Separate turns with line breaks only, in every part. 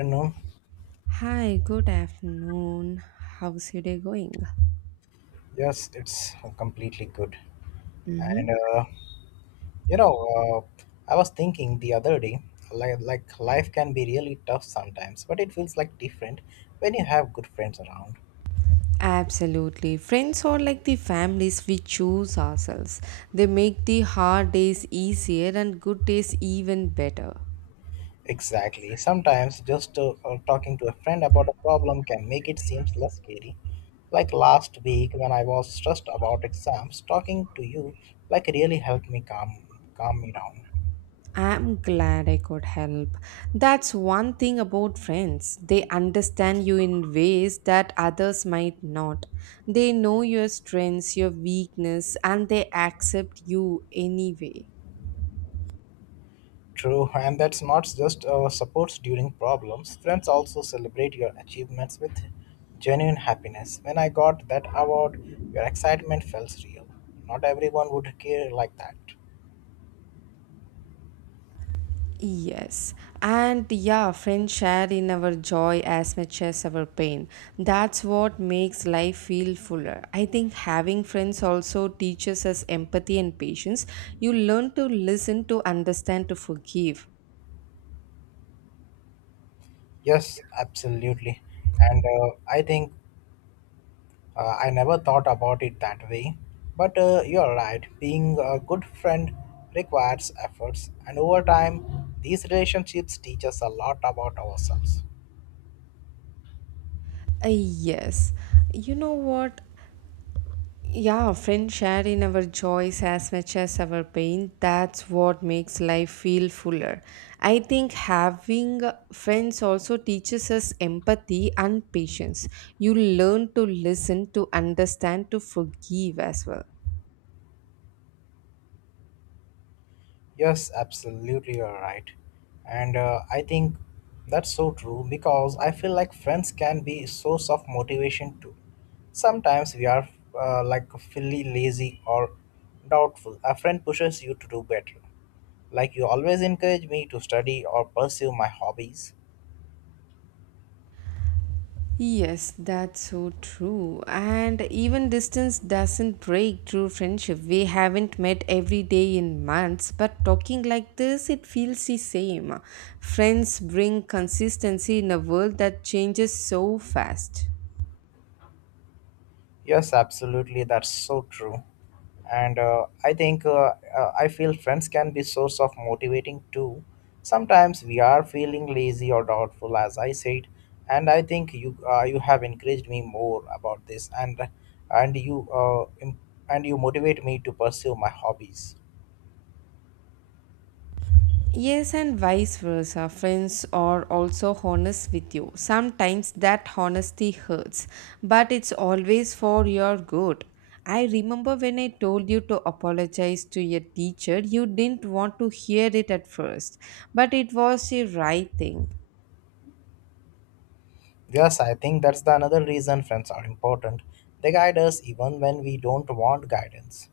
Afternoon.
Hi, good afternoon. How's your day going?
Yes, it's completely good.
Mm-hmm.
And uh, you know, uh, I was thinking the other day, like life can be really tough sometimes, but it feels like different when you have good friends around.
Absolutely. Friends are like the families we choose ourselves. They make the hard days easier and good days even better.
Exactly. Sometimes just talking to a friend about a problem can make it seems less scary. Like last week when I was stressed about exams, talking to you like really helped me calm me down.
I'm glad I could help. That's one thing about friends. They understand you in ways that others might not. They know your strengths, your weakness, and they accept you anyway.
True, and that's not just supports during problems. Friends also celebrate your achievements with genuine happiness. When I got that award, your excitement felt real. Not everyone would care like that.
Yes, and yeah, friends share in our joy as much as our pain. That's what makes life feel fuller. I think having friends also teaches us empathy and patience. You learn to listen, to understand, to forgive.
Yes, absolutely. And I think I never thought about it that way. But you're right, being a good friend requires efforts, and over time, these relationships teach us a lot about ourselves.
Yes, you know what? Yeah, friends share in our joys as much as our pain. That's what makes life feel fuller. I think having friends also teaches us empathy and patience. You learn to listen, to understand, to forgive as well.
Yes, absolutely, you're right. And I think that's so true because I feel like friends can be a source of motivation too. Sometimes we are like fully lazy or doubtful. A friend pushes you to do better. Like you always encourage me to study or pursue my hobbies.
Yes, that's so true. And even distance doesn't break true friendship. We haven't met every day in months, but talking like this, it feels the same. Friends bring consistency in a world that changes so fast.
Yes, absolutely. That's so true. And I think I feel friends can be source of motivating too. Sometimes we are feeling lazy or doubtful, as I said, and I think you have encouraged me more about this, and and you motivate me to pursue my hobbies.
Yes, and vice versa. Friends are also honest with you. Sometimes that honesty hurts, but it's always for your good. I remember when I told you to apologize to your teacher, you didn't want to hear it at first, but it was the right thing.
Yes, I think that's the another reason friends are important. They guide us even when we don't want guidance.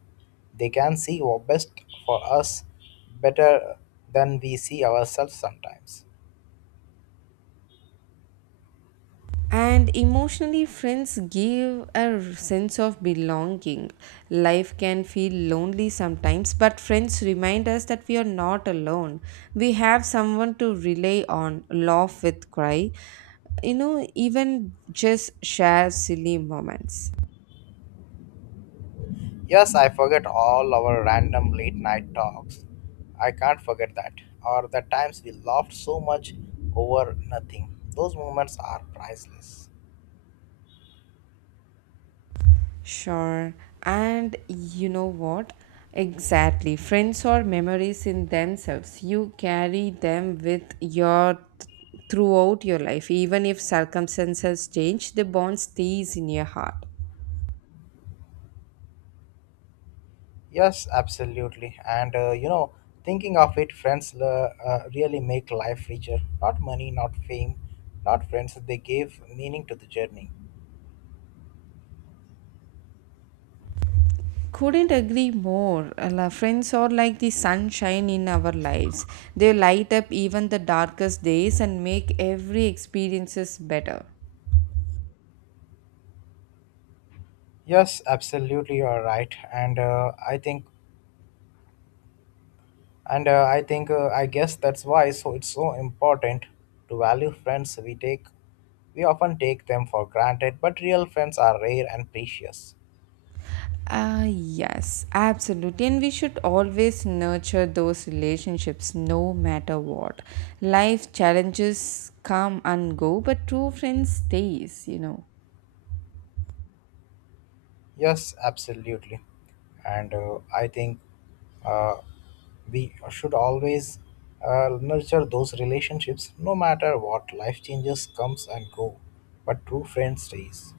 They can see what's best for us better than we see ourselves sometimes.
And emotionally, friends give a sense of belonging. Life can feel lonely sometimes, but friends remind us that we are not alone. We have someone to rely on, laugh with, cry, you know, even just share silly moments.
Yes, I forget all our random late night talks. I can't forget that. Or the times we laughed so much over nothing. Those moments are priceless.
Sure. And you know what? Exactly. Friends are memories in themselves. You carry them with your throughout your life. Even if circumstances change, the bond stays in your heart.
Yes, absolutely. Thinking of it, friends really make life richer. Not money, not fame, not friends. They gave meaning to the journey.
Couldn't agree more. Friends are like the sunshine in our lives. They light up even the darkest days and make every experiences better.
Yes, absolutely, you are right. And I think and I think I guess that's why so it's so important to value friends we often take them for granted, but real friends are rare and precious.
Yes, absolutely. And we should always nurture those relationships no matter what. Life challenges come and go, but true friends stays, you know.
Yes, absolutely. And I think uh, we should always nurture those relationships no matter what life changes comes and go, but true friends stays.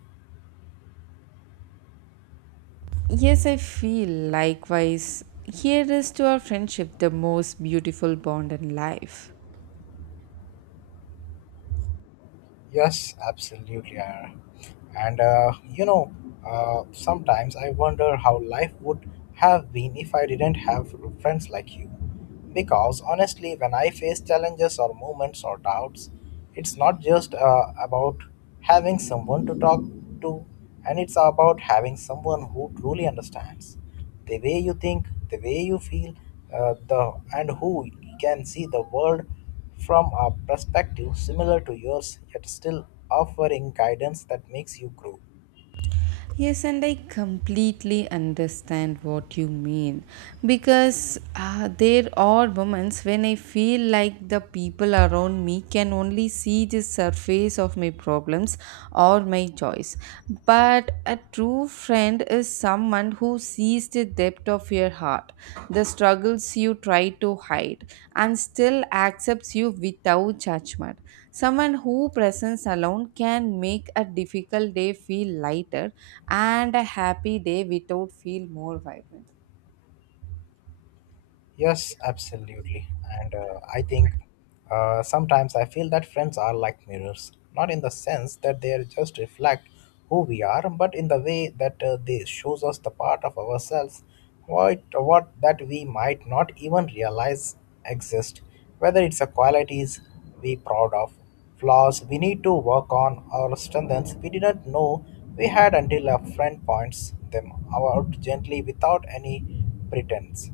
Yes, I feel likewise. Here is to our friendship, the most beautiful bond in life.
Yes, absolutely. Ira. And uh, you know, Sometimes I wonder how life would have been if I didn't have friends like you. Because honestly, when I face challenges or moments or doubts, it's not just about having someone to talk to, and it's about having someone who truly understands the way you think, the way you feel, the and who can see the world from a perspective similar to yours, yet still offering guidance that makes you grow.
Yes, and I completely understand what you mean because there are moments when I feel like the people around me can only see the surface of my problems or my joys. But a true friend is someone who sees the depth of your heart, the struggles you try to hide, and still accepts you without judgment. Someone who presents alone can make a difficult day feel lighter and a happy day without feel more vibrant.
Yes, absolutely. And I think Sometimes I feel that friends are like mirrors, not in the sense that they are just reflect who we are, but in the way that they shows us the part of ourselves what that we might not even realize exist, whether it's a qualities we proud of, flaws we need to work on, or strengths we didn't know we had until a friend points them out gently without any pretense.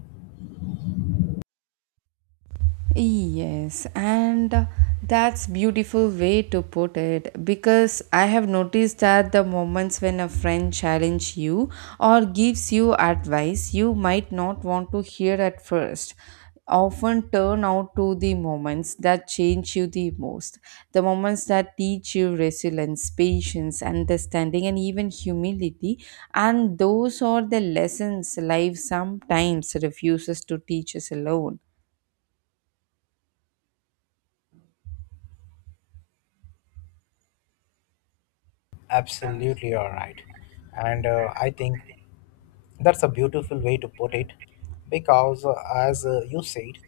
Yes, and that's beautiful way to put it because I have noticed that the moments when a friend challenge you or gives you advice you might not want to hear at first often turn out to the moments that change you the most, the moments that teach you resilience, patience, understanding, and even humility, and those are the lessons life sometimes refuses to teach us alone.
Absolutely, all right. And I think that's a beautiful way to put it because, as you said,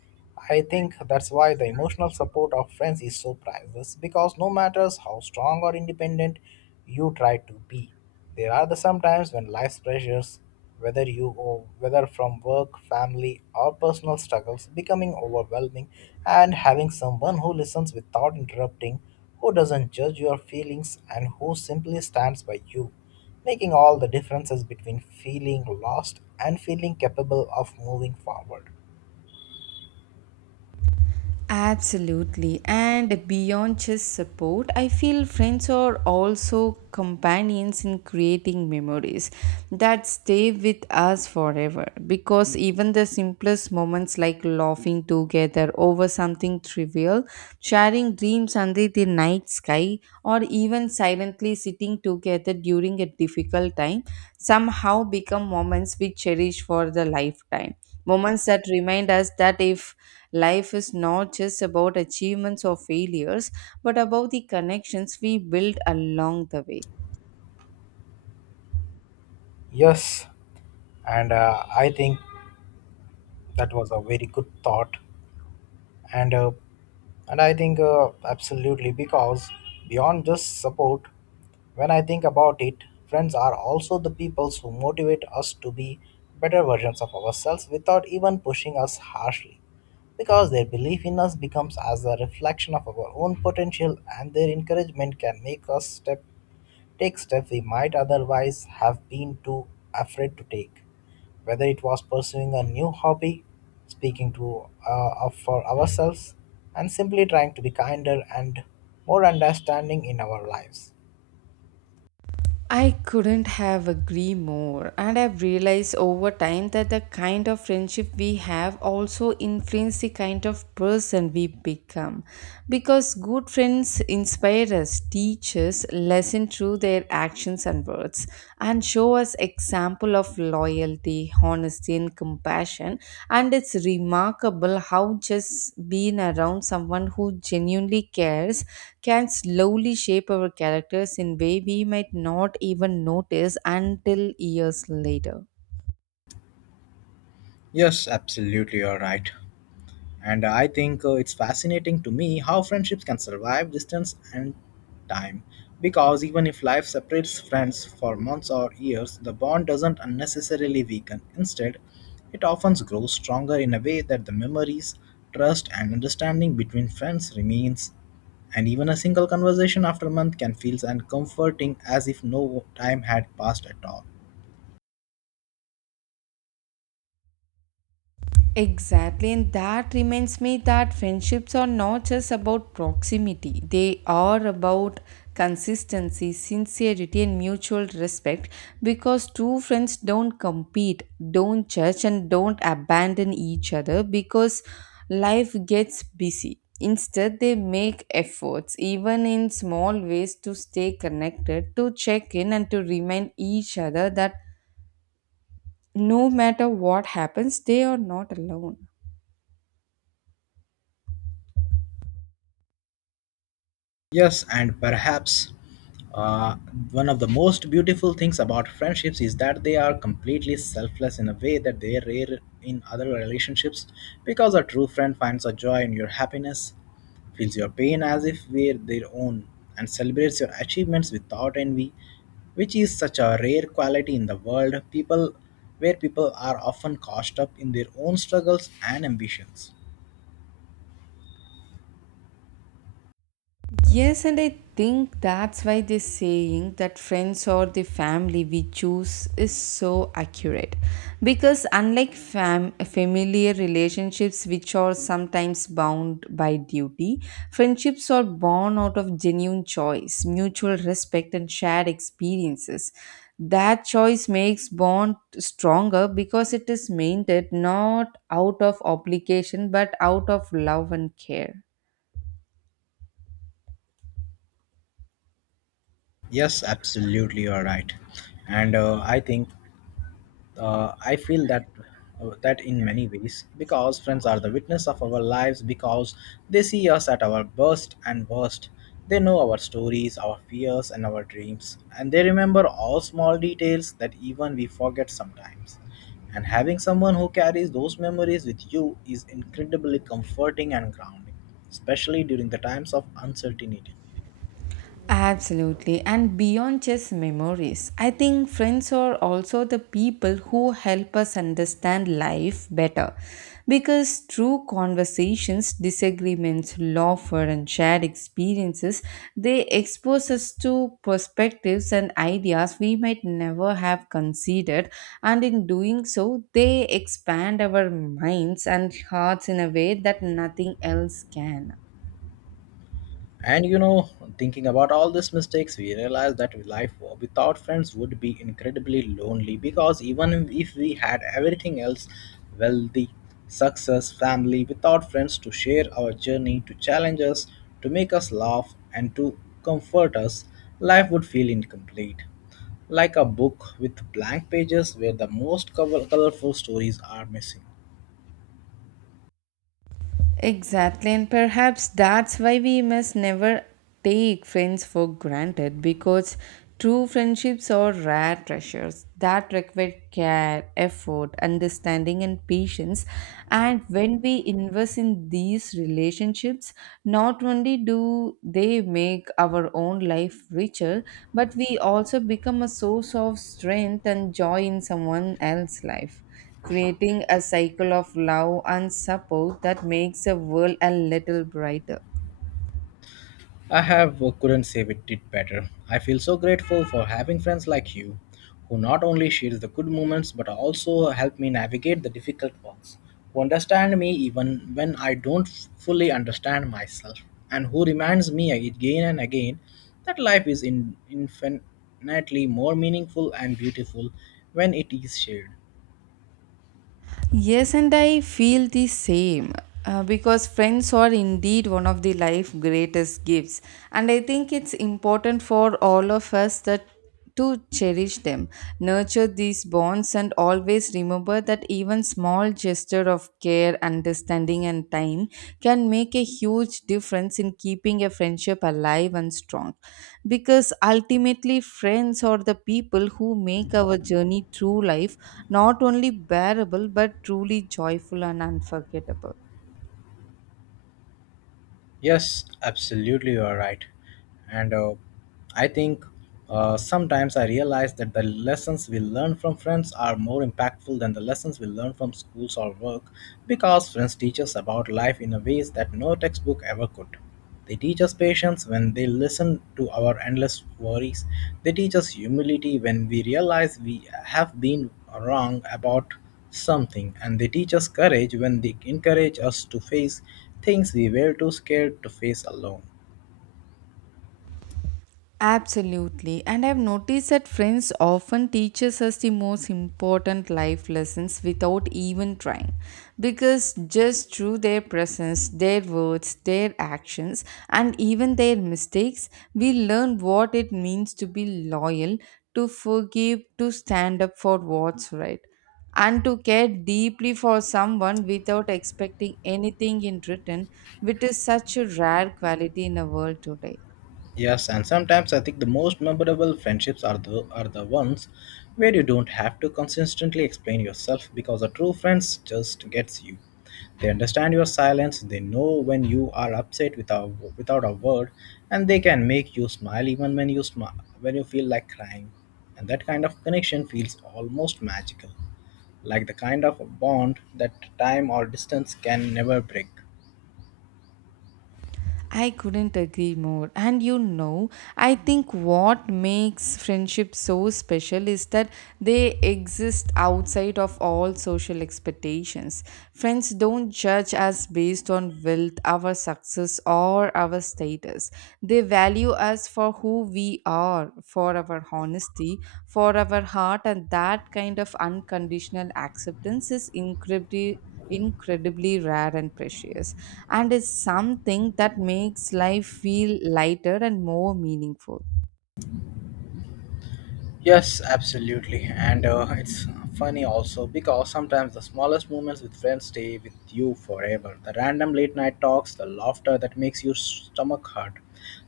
I think that's why the emotional support of friends is so priceless because no matter how strong or independent you try to be, there are the sometimes when life's pressures, whether you or whether from work, family, or personal struggles, becoming overwhelming, and having someone who listens without interrupting, who doesn't judge your feelings, and who simply stands by you making all the differences between feeling lost and feeling capable of moving forward.
Absolutely. And beyond just support, I feel friends are also companions in creating memories that stay with us forever. Because even the simplest moments, like laughing together over something trivial, sharing dreams under the night sky, or even silently sitting together during a difficult time, somehow become moments we cherish for the lifetime, moments that remind us that if life is not just about achievements or failures but about the connections we build along the way.
Yes, and I think that was a very good thought. And uh, and I think Absolutely, because beyond just support, when I think about it, friends are also the people who motivate us to be better versions of ourselves without even pushing us harshly because their belief in us becomes as a reflection of our own potential and their encouragement can make us step take steps we might otherwise have been too afraid to take. Whether it was pursuing a new hobby, speaking to for ourselves, and simply trying to be kinder and more understanding in our lives.
I couldn't have agreed more, and I've realized over time that the kind of friendship we have also influence the kind of person we become. Because good friends inspire us, teach us, lesson through their actions and words, and show us example of loyalty, honesty and compassion, and it's remarkable how just being around someone who genuinely cares can slowly shape our characters in way we might not even notice until years later.
Yes, absolutely, you're right. And I think it's fascinating to me how friendships can survive distance and time. Because even if life separates friends for months or years, the bond doesn't unnecessarily weaken. Instead, it often grows stronger in a way that the memories, trust, and understanding between friends remains. And even a single conversation after a month can feel as comforting as if no time had passed at all.
Exactly, and that reminds me that friendships are not just about proximity, they are about consistency, sincerity, and mutual respect because true friends don't compete, don't judge, and don't abandon each other because life gets busy. Instead, they make efforts, even in small ways, to stay connected, to check in, and to remind each other that no matter what happens, they are not alone.
Yes, and perhaps uh, one of the most beautiful things about friendships is that they are completely selfless in a way that they are rare in other relationships because a true friend finds a joy in your happiness, feels your pain as if were their own, and celebrates your achievements without envy, which is such a rare quality in the world people where people are often caught up in their own struggles and ambitions.
Yes, and I think that's why this saying that friends or the family we choose is so accurate. Because unlike familiar relationships, which are sometimes bound by duty, friendships are born out of genuine choice, mutual respect, and shared experiences. That choice makes bond stronger because it is maintained not out of obligation but out of love and care.
Yes, absolutely, you're right. And I think I feel that That in many ways because friends are the witness of our lives because they see us at our best and worst. They know our stories, our fears, and our dreams, and they remember all small details that even we forget sometimes, and having someone who carries those memories with you is incredibly comforting and grounding, especially during the times of uncertainty.
Absolutely. And beyond just memories, I think friends are also the people who help us understand life better. Because through conversations, disagreements, laughter, and shared experiences, they expose us to perspectives and ideas we might never have considered. And in doing so, they expand our minds and hearts in a way that nothing else can.
And you know, thinking about all these mistakes, we realized that life without friends would be incredibly lonely because even if we had everything else, wealthy, success, family without friends to share our journey, to challenge us, to make us laugh, and to comfort us, life would feel incomplete. Like a book with blank pages where the most colorful stories are missing.
Exactly, and perhaps that's why we must never take friends for granted because true friendships are rare treasures that require care, effort, understanding, and patience. And when we invest in these relationships, not only do they make our own life richer, but we also become a source of strength and joy in someone else's life, creating a cycle of love and support that makes the world a little brighter.
I have couldn't save it did better. I feel so grateful for having friends like you, who not only share the good moments but also help me navigate the difficult ones, who understand me even when I don't fully understand myself, and who reminds me again and again that life is infinitely more meaningful and beautiful when it is shared.
Yes, and I feel the same. Because friends are indeed one of the life greatest gifts, and I think it's important for all of us that to cherish them, nurture these bonds, and always remember that even small gesture of care, understanding, and time can make a huge difference in keeping a friendship alive and strong. Because ultimately, friends are the people who make our journey through life not only bearable but truly joyful and unforgettable.
Yes, absolutely, you are right. And I think Sometimes I realize that the lessons we learn from friends are more impactful than the lessons we learn from schools or work because friends teach us about life in a ways that no textbook ever could. They teach us patience when they listen to our endless worries. They teach us humility when we realize we have been wrong about something. And they teach us courage when they encourage us to face things we were too scared to face alone.
Absolutely. And I've noticed that friends often teaches us the most important life lessons without even trying. Because just through their presence, their words, their actions, and even their mistakes, we learn what it means to be loyal, to forgive, to stand up for what's right, and to care deeply for someone without expecting anything in return, which is such a rare quality in a world today.
Yes, and sometimes I think the most memorable friendships are the ones where you don't have to consistently explain yourself because a true friend just gets you. They understand your silence, they know when you are upset without a word, and they can make you smile even when you smile when you feel like crying. And that kind of connection feels almost magical, like the kind of a bond that time or distance can never break.
I couldn't agree more. And you know, I think what makes friendships so special is that they exist outside of all social expectations. Friends don't judge us based on wealth, our success, or our status. They value us for who we are, for our honesty, for our heart, and that kind of unconditional acceptance is incredibly rare and precious and is something that makes life feel lighter and more meaningful.
Yes, absolutely. And It's funny also because sometimes the smallest moments with friends stay with you forever. The random late night talks, the laughter that makes your stomach hurt,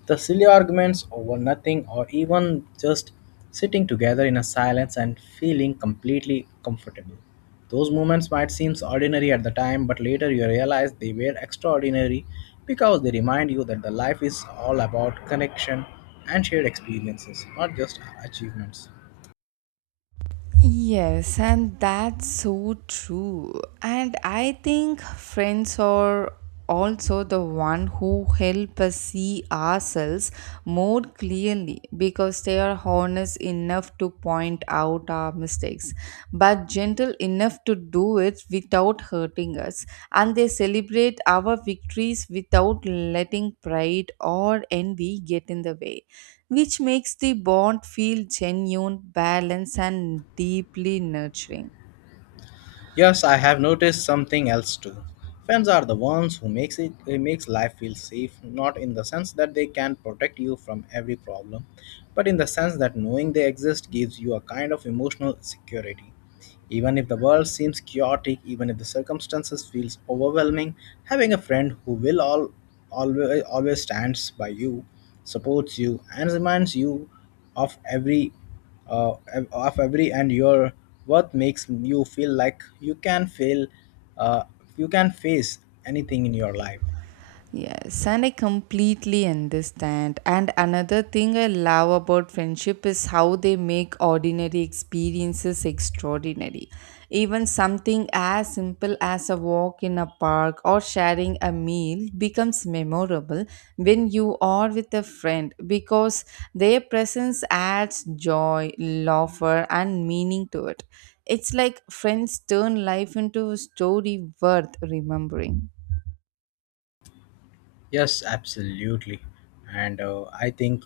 the silly arguments over nothing, or even just sitting together in a silence and feeling completely comfortable. Those moments might seem ordinary at the time, but later you realize they were extraordinary because they remind you that the life is all about connection and shared experiences, not just achievements.
Yes, and that's so true. And I think friends are also the one who help us see ourselves more clearly because they are honest enough to point out our mistakes but gentle enough to do it without hurting us, and they celebrate our victories without letting pride or envy get in the way, which makes the bond feel genuine, balanced, and deeply nurturing.
Yes, I have noticed something else too. Friends are the ones who makes life feel safe, not in the sense that they can protect you from every problem, but in the sense that knowing they exist gives you a kind of emotional security. Even if the world seems chaotic, even if the circumstances feels overwhelming, having a friend who will all always stands by you, supports you, and reminds you of of every and your worth makes you feel like uh, you can face anything in your life.
Yes, and I completely understand. And another thing I love about friendship is how they make ordinary experiences extraordinary. Even something as simple as a walk in a park or sharing a meal becomes memorable when you are with a friend because their presence adds joy, laughter, and meaning to it. It's like friends turn life into a story worth remembering.
Yes, absolutely. And I think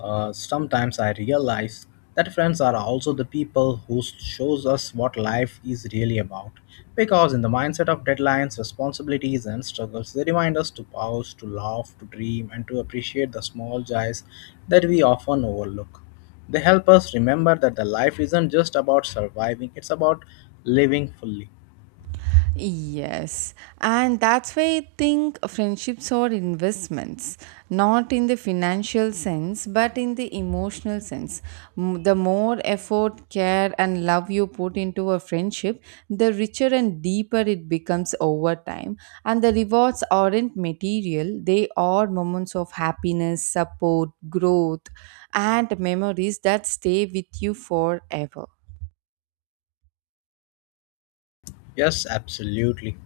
Sometimes I realize that friends are also the people who shows us what life is really about. Because in the mindset of deadlines, responsibilities, and struggles, they remind us to pause, to laugh, to dream, and to appreciate the small joys that we often overlook. They help us remember that the life isn't just about surviving; it's about living fully.
Yes, and that's why I think friendships are investments, not in the financial sense, but in the emotional sense. The more effort, care, and love you put into a friendship, the richer and deeper it becomes over time. And the rewards aren't material, they are moments of happiness, support, growth, and memories that stay with you forever.
Yes, absolutely.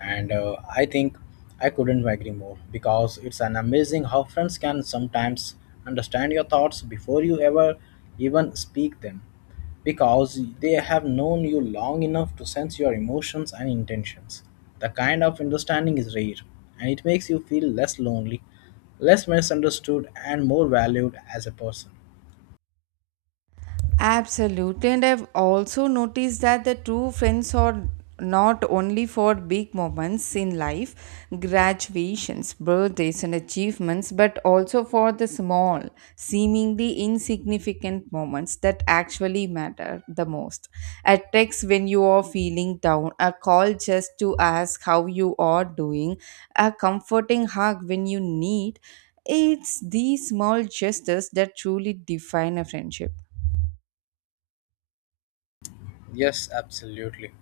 And I think I couldn't agree more because it's an amazing how friends can sometimes understand your thoughts before you ever even speak them because they have known you long enough to sense your emotions and intentions. The kind of understanding is rare, and it makes you feel less lonely, less misunderstood, and more valued as a person.
Absolutely, and I've also noticed that the true friends are not only for big moments in life, graduations, birthdays, and achievements, but also for the small, seemingly insignificant moments that actually matter the most. A text when you are feeling down, a call just to ask how you are doing, a comforting hug when you need. It's these small gestures that truly define a friendship.
Yes, absolutely.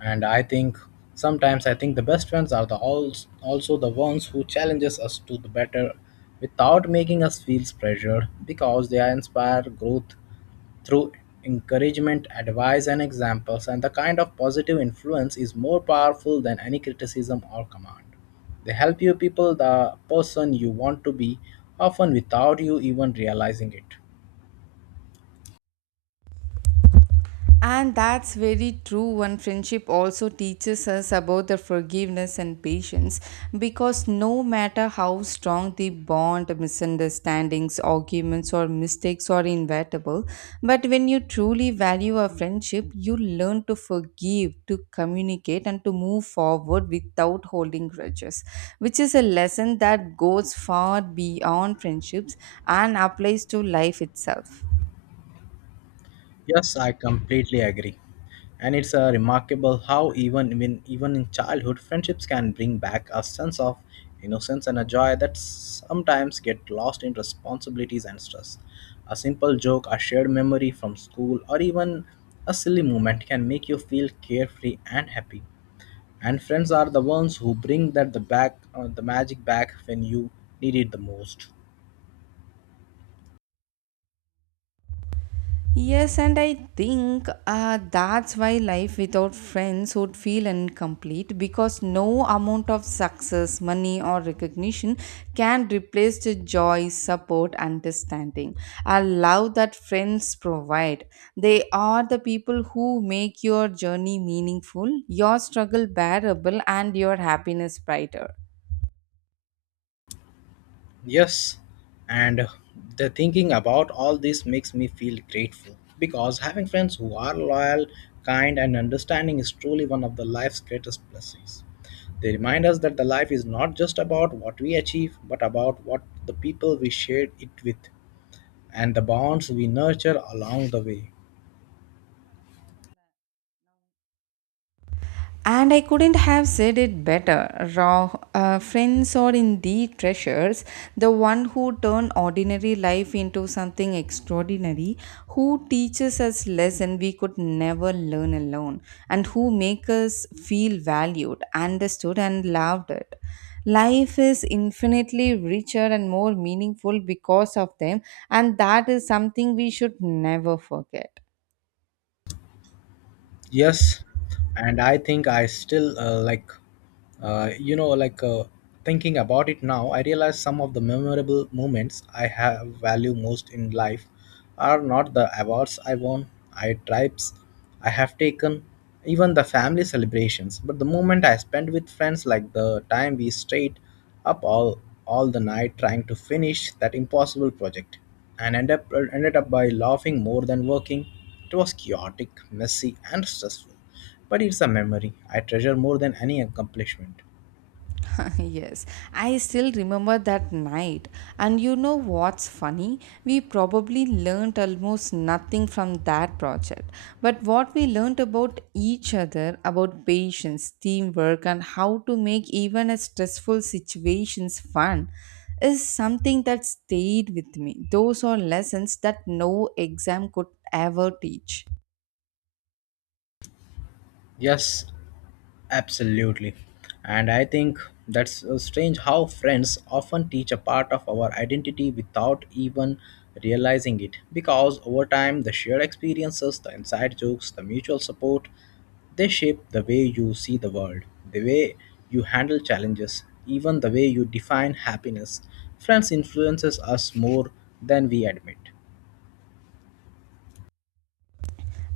And I think sometimes I think the best friends are the als also the ones who challenges us to the better without making us feel pressured because they inspire growth through encouragement, advice and examples, and the kind of positive influence is more powerful than any criticism or command. They help you people the person you want to be often without you even realizing it.
And that's very true. And friendship also teaches us about the forgiveness and patience because no matter how strong the bond, misunderstandings, arguments, or mistakes are inevitable, but when you truly value a friendship, you learn to forgive, to communicate, and to move forward without holding grudges, which is a lesson that goes far beyond friendships and applies to life itself.
Yes, I completely agree. And it's remarkable how even in childhood, friendships can bring back a sense of innocence and a joy that sometimes get lost in responsibilities and stress. A simple joke, a shared memory from school, or even a silly moment can make you feel carefree and happy. And friends are the ones who bring that the back the magic back when you need it the most.
Yes, and I think that's why life without friends would feel incomplete because no amount of success, money, or recognition can replace the joy, support, understanding. I love that friends provide. They are the people who make your journey meaningful, your struggle bearable, and your happiness brighter.
Yes, and the thinking about all this makes me feel grateful because having friends who are loyal, kind, and understanding is truly one of the life's greatest blessings. They remind us that the life is not just about what we achieve, but about what the people we shared it with and the bonds we nurture along the way.
And I couldn't have said it better. Raw friends are indeed treasures, the one who turn ordinary life into something extraordinary, who teaches us lesson we could never learn alone, and who make us feel valued, understood, and loved. It. Life is infinitely richer and more meaningful because of them, and that is something we should never forget.
Yes, and I think I still uh, you know, like uh, thinking about it now, I realize some of the memorable moments I have value most in life are not the awards I won, I trips I have taken, even the family celebrations, but the moment I spent with friends, like the time we stayed up all the night trying to finish that impossible project and ended up by laughing more than working. It was chaotic, messy, and stressful, but it's a memory I treasure more than any accomplishment.
Yes, I still remember that night. And you know what's funny? We probably learned almost nothing from that project. But what we learned about each other, about patience, teamwork, and how to make even a stressful situations fun is something that stayed with me. Those are lessons that no exam could ever teach.
Yes, absolutely. And I think that's strange how friends often teach a part of our identity without even realizing it. Because over time, the shared experiences, the inside jokes, the mutual support, they shape the way you see the world, the way you handle challenges, even the way you define happiness. Friends influences us more than we admit.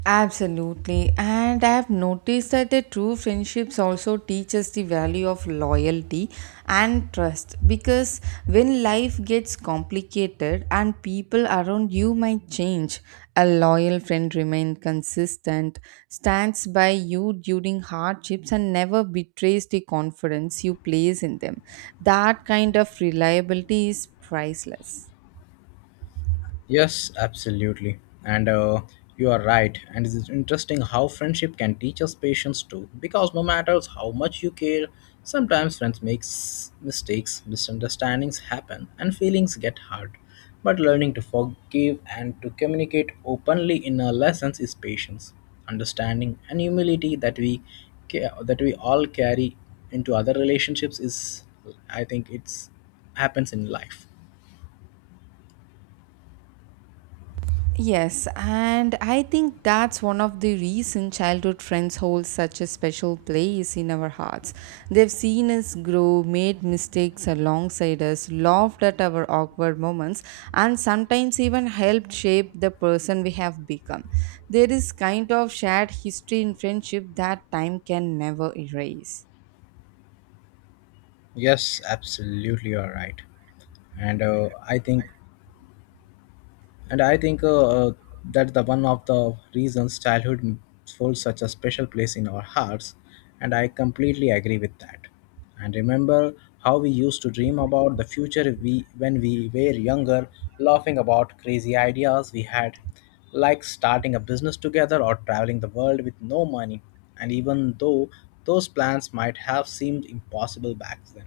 Absolutely. And I have noticed that the true friendships also teach us the value of loyalty and trust because when life gets complicated and people around you might change, a loyal friend remains consistent, stands by you during hardships, and never betrays the confidence you place in them. That kind of reliability is priceless.
Yes, absolutely. And you are right. And it's interesting how friendship can teach us patience too. Because no matter how much you care, sometimes friends mistakes, misunderstandings happen, and feelings get hurt. But learning to forgive and to communicate openly in our lessons is patience, understanding, and humility that that we all carry into other relationships is, I think, it's happens in life.
Yes, and I think that's one of the reasons childhood friends hold such a special place in our hearts. They've seen us grow, made mistakes alongside us, laughed at our awkward moments, and sometimes even helped shape the person we have become. There is kind of shared history in friendship that time can never erase.
Yes, absolutely, you're right. and I think and I think that's the one of the reasons childhood holds such a special place in our hearts, and I completely agree with that. And remember how we used to dream about the future we when we were younger, laughing about crazy ideas we had, like starting a business together or traveling the world with no money. And even though those plans might have seemed impossible back then.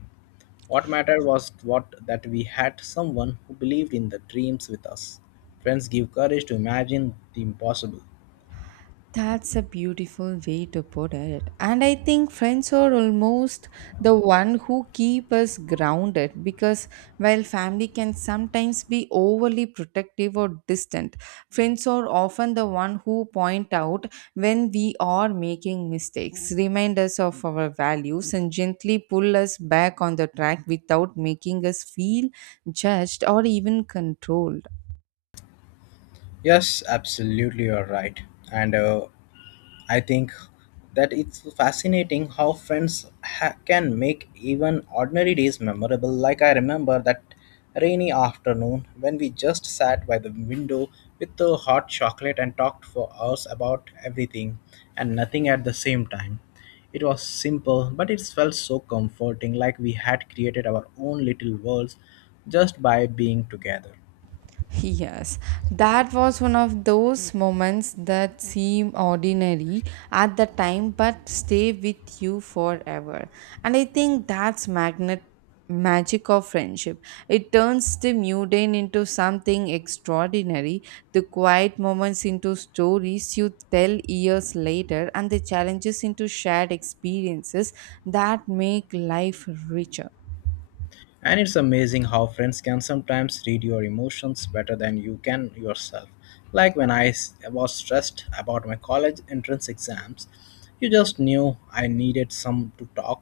What mattered was what that we had someone who believed in the dreams with us. Friends give courage to imagine the impossible.
That's a beautiful way to put it. And I think friends are almost the one who keep us grounded because while family can sometimes be overly protective or distant, friends are often the one who point out when we are making mistakes, remind us of our values and gently pull us back on the track without making us feel judged or even controlled.
Yes, absolutely, you're right. And I think that it's fascinating how can make even ordinary days memorable. Like I remember that rainy afternoon when we just sat by the window with the hot chocolate and talked for hours about everything and nothing at the same time. It was simple, but it felt so comforting, like we had created our own little worlds just by being together.
Yes, that was one of those moments that seem ordinary at the time but stay with you forever. And I think that's magnet magic of friendship. It turns the mundane into something extraordinary, the quiet moments into stories you tell years later, and the challenges into shared experiences that make life richer.
And it's amazing how friends can sometimes read your emotions better than you can yourself. Like when was stressed about my college entrance exams, you just knew I needed some to talk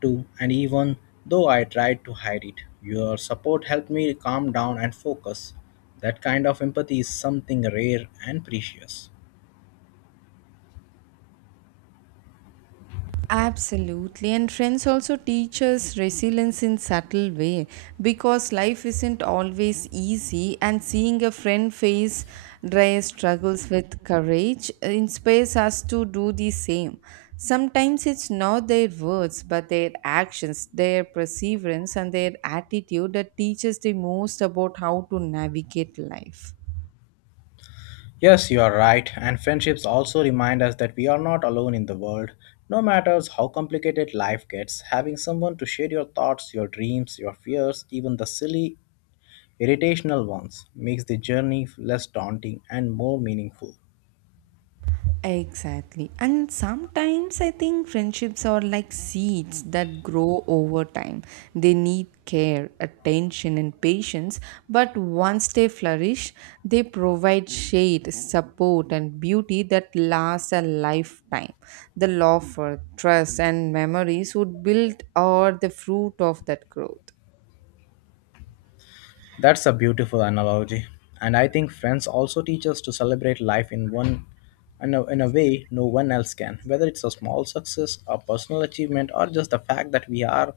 to, and even though I tried to hide it, your support helped me calm down and focus. That kind of empathy is something rare and precious.
Absolutely, and friends also teach us resilience in subtle way because life isn't always easy. And seeing a friend face dry struggles with courage inspires us to do the same. Sometimes it's not their words, but their actions, their perseverance, and their attitude that teaches the most about how to navigate life.
Yes, you are right, and friendships also remind us that we are not alone in the world. No matter how complicated life gets, having someone to share your thoughts, your dreams, your fears, even the silly, irritational ones, makes the journey less daunting and more meaningful.
Exactly. And sometimes I think friendships are like seeds that grow over time. They need care, attention, and patience, but once they flourish, they provide shade, support, and beauty that lasts a lifetime. The love for trust and memories would build are the fruit of that growth.
That's a beautiful analogy. And I think friends also teach us to celebrate life in a way no one else can, whether it's a small success, a personal achievement, or just the fact that we are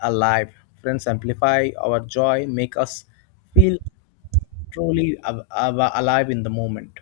alive. Friends amplify our joy, make us feel truly alive in the moment.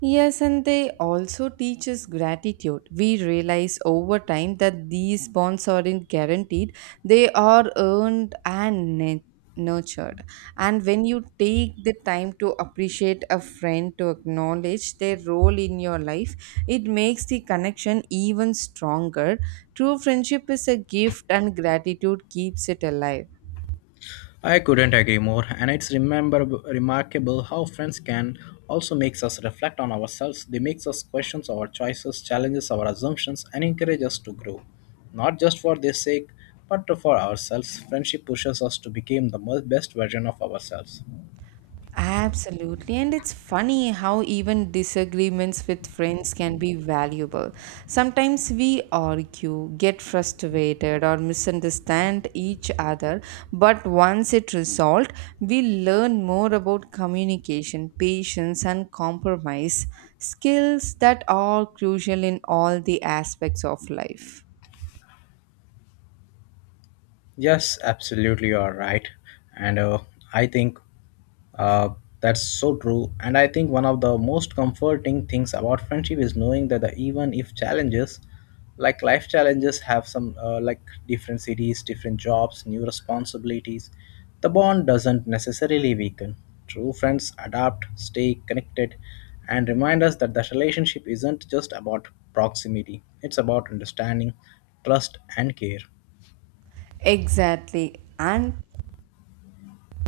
Yes, and they also teach us gratitude. We realize over time that these bonds aren't guaranteed, they are earned and nurtured. And when you take the time to appreciate a friend, to acknowledge their role in your life, it makes the connection even stronger. True friendship is a gift, and gratitude keeps it alive.
I couldn't agree more, and it's remember remarkable how friends can also makes us reflect on ourselves. They makes us question our choices, challenges our assumptions, and encourage us to grow, not just for their sake, but for ourselves. Friendship pushes us to become the most best version of ourselves.
Absolutely. And it's funny how even disagreements with friends can be valuable. Sometimes we argue, get frustrated, or misunderstand each other. But once it resolved, we learn more about communication, patience, and compromise skills that are crucial in all the aspects of life.
Yes, absolutely, you are right. And I think uh, that's so true. And I think one of the most comforting things about friendship is knowing that the, even if challenges, like life challenges, have some like different cities, different jobs, new responsibilities, the bond doesn't necessarily weaken. True friends adapt, stay connected, and remind us that the relationship isn't just about proximity, it's about understanding, trust, and care.
Exactly. And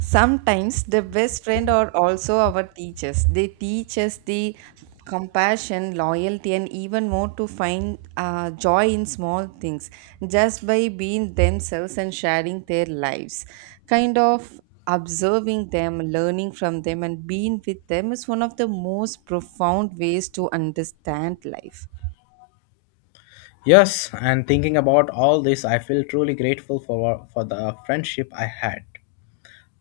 sometimes the best friend are also our teachers. They teach us the compassion, loyalty, and even more to find joy in small things just by being themselves and sharing their lives. Kind of observing them, learning from them, and being with them is one of the most profound ways to understand life.
Yes, and thinking about all this, I feel truly grateful for the friendship I had.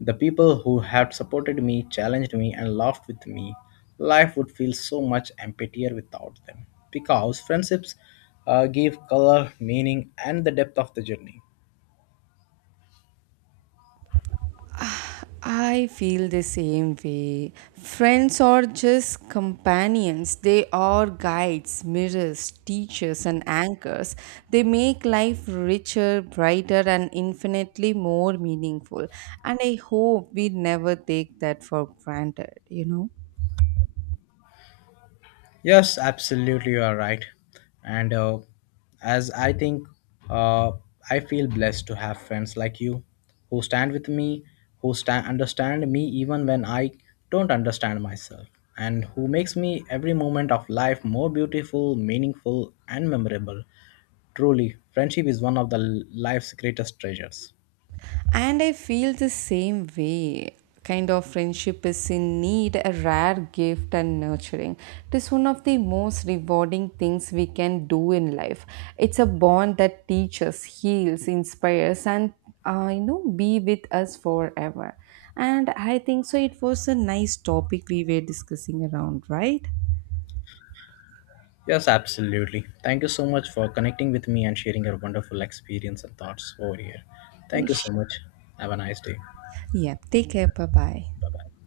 The people who have supported me, challenged me, and laughed with me. Life would feel so much emptier without them. Because friendships give color, meaning, and the depth of the journey.
I feel the same way. Friends are just companions. They are guides, mirrors, teachers, and anchors. They make life richer, brighter, and infinitely more meaningful. And I hope we never take that for granted, you know?
Yes, absolutely, you are right. And as I think, uh, I feel blessed to have friends like you who stand with me, who stand understand me even when I don't understand myself, and who makes me every moment of life more beautiful, meaningful, and memorable. Truly, friendship is one of life's greatest treasures.
And I feel the same way. Kind of friendship is in need a rare gift and nurturing. It is one of the most rewarding things we can do in life. It's a bond that teaches, heals, inspires, and you know, be with us forever. And I think so. It was a nice topic we were discussing around, right?
Yes, absolutely. Thank you so much for connecting with me and sharing your wonderful experience and thoughts over here. Thank you
Yes.
so much. Have a nice day.
Yeah. Take care. Bye bye.
Bye bye.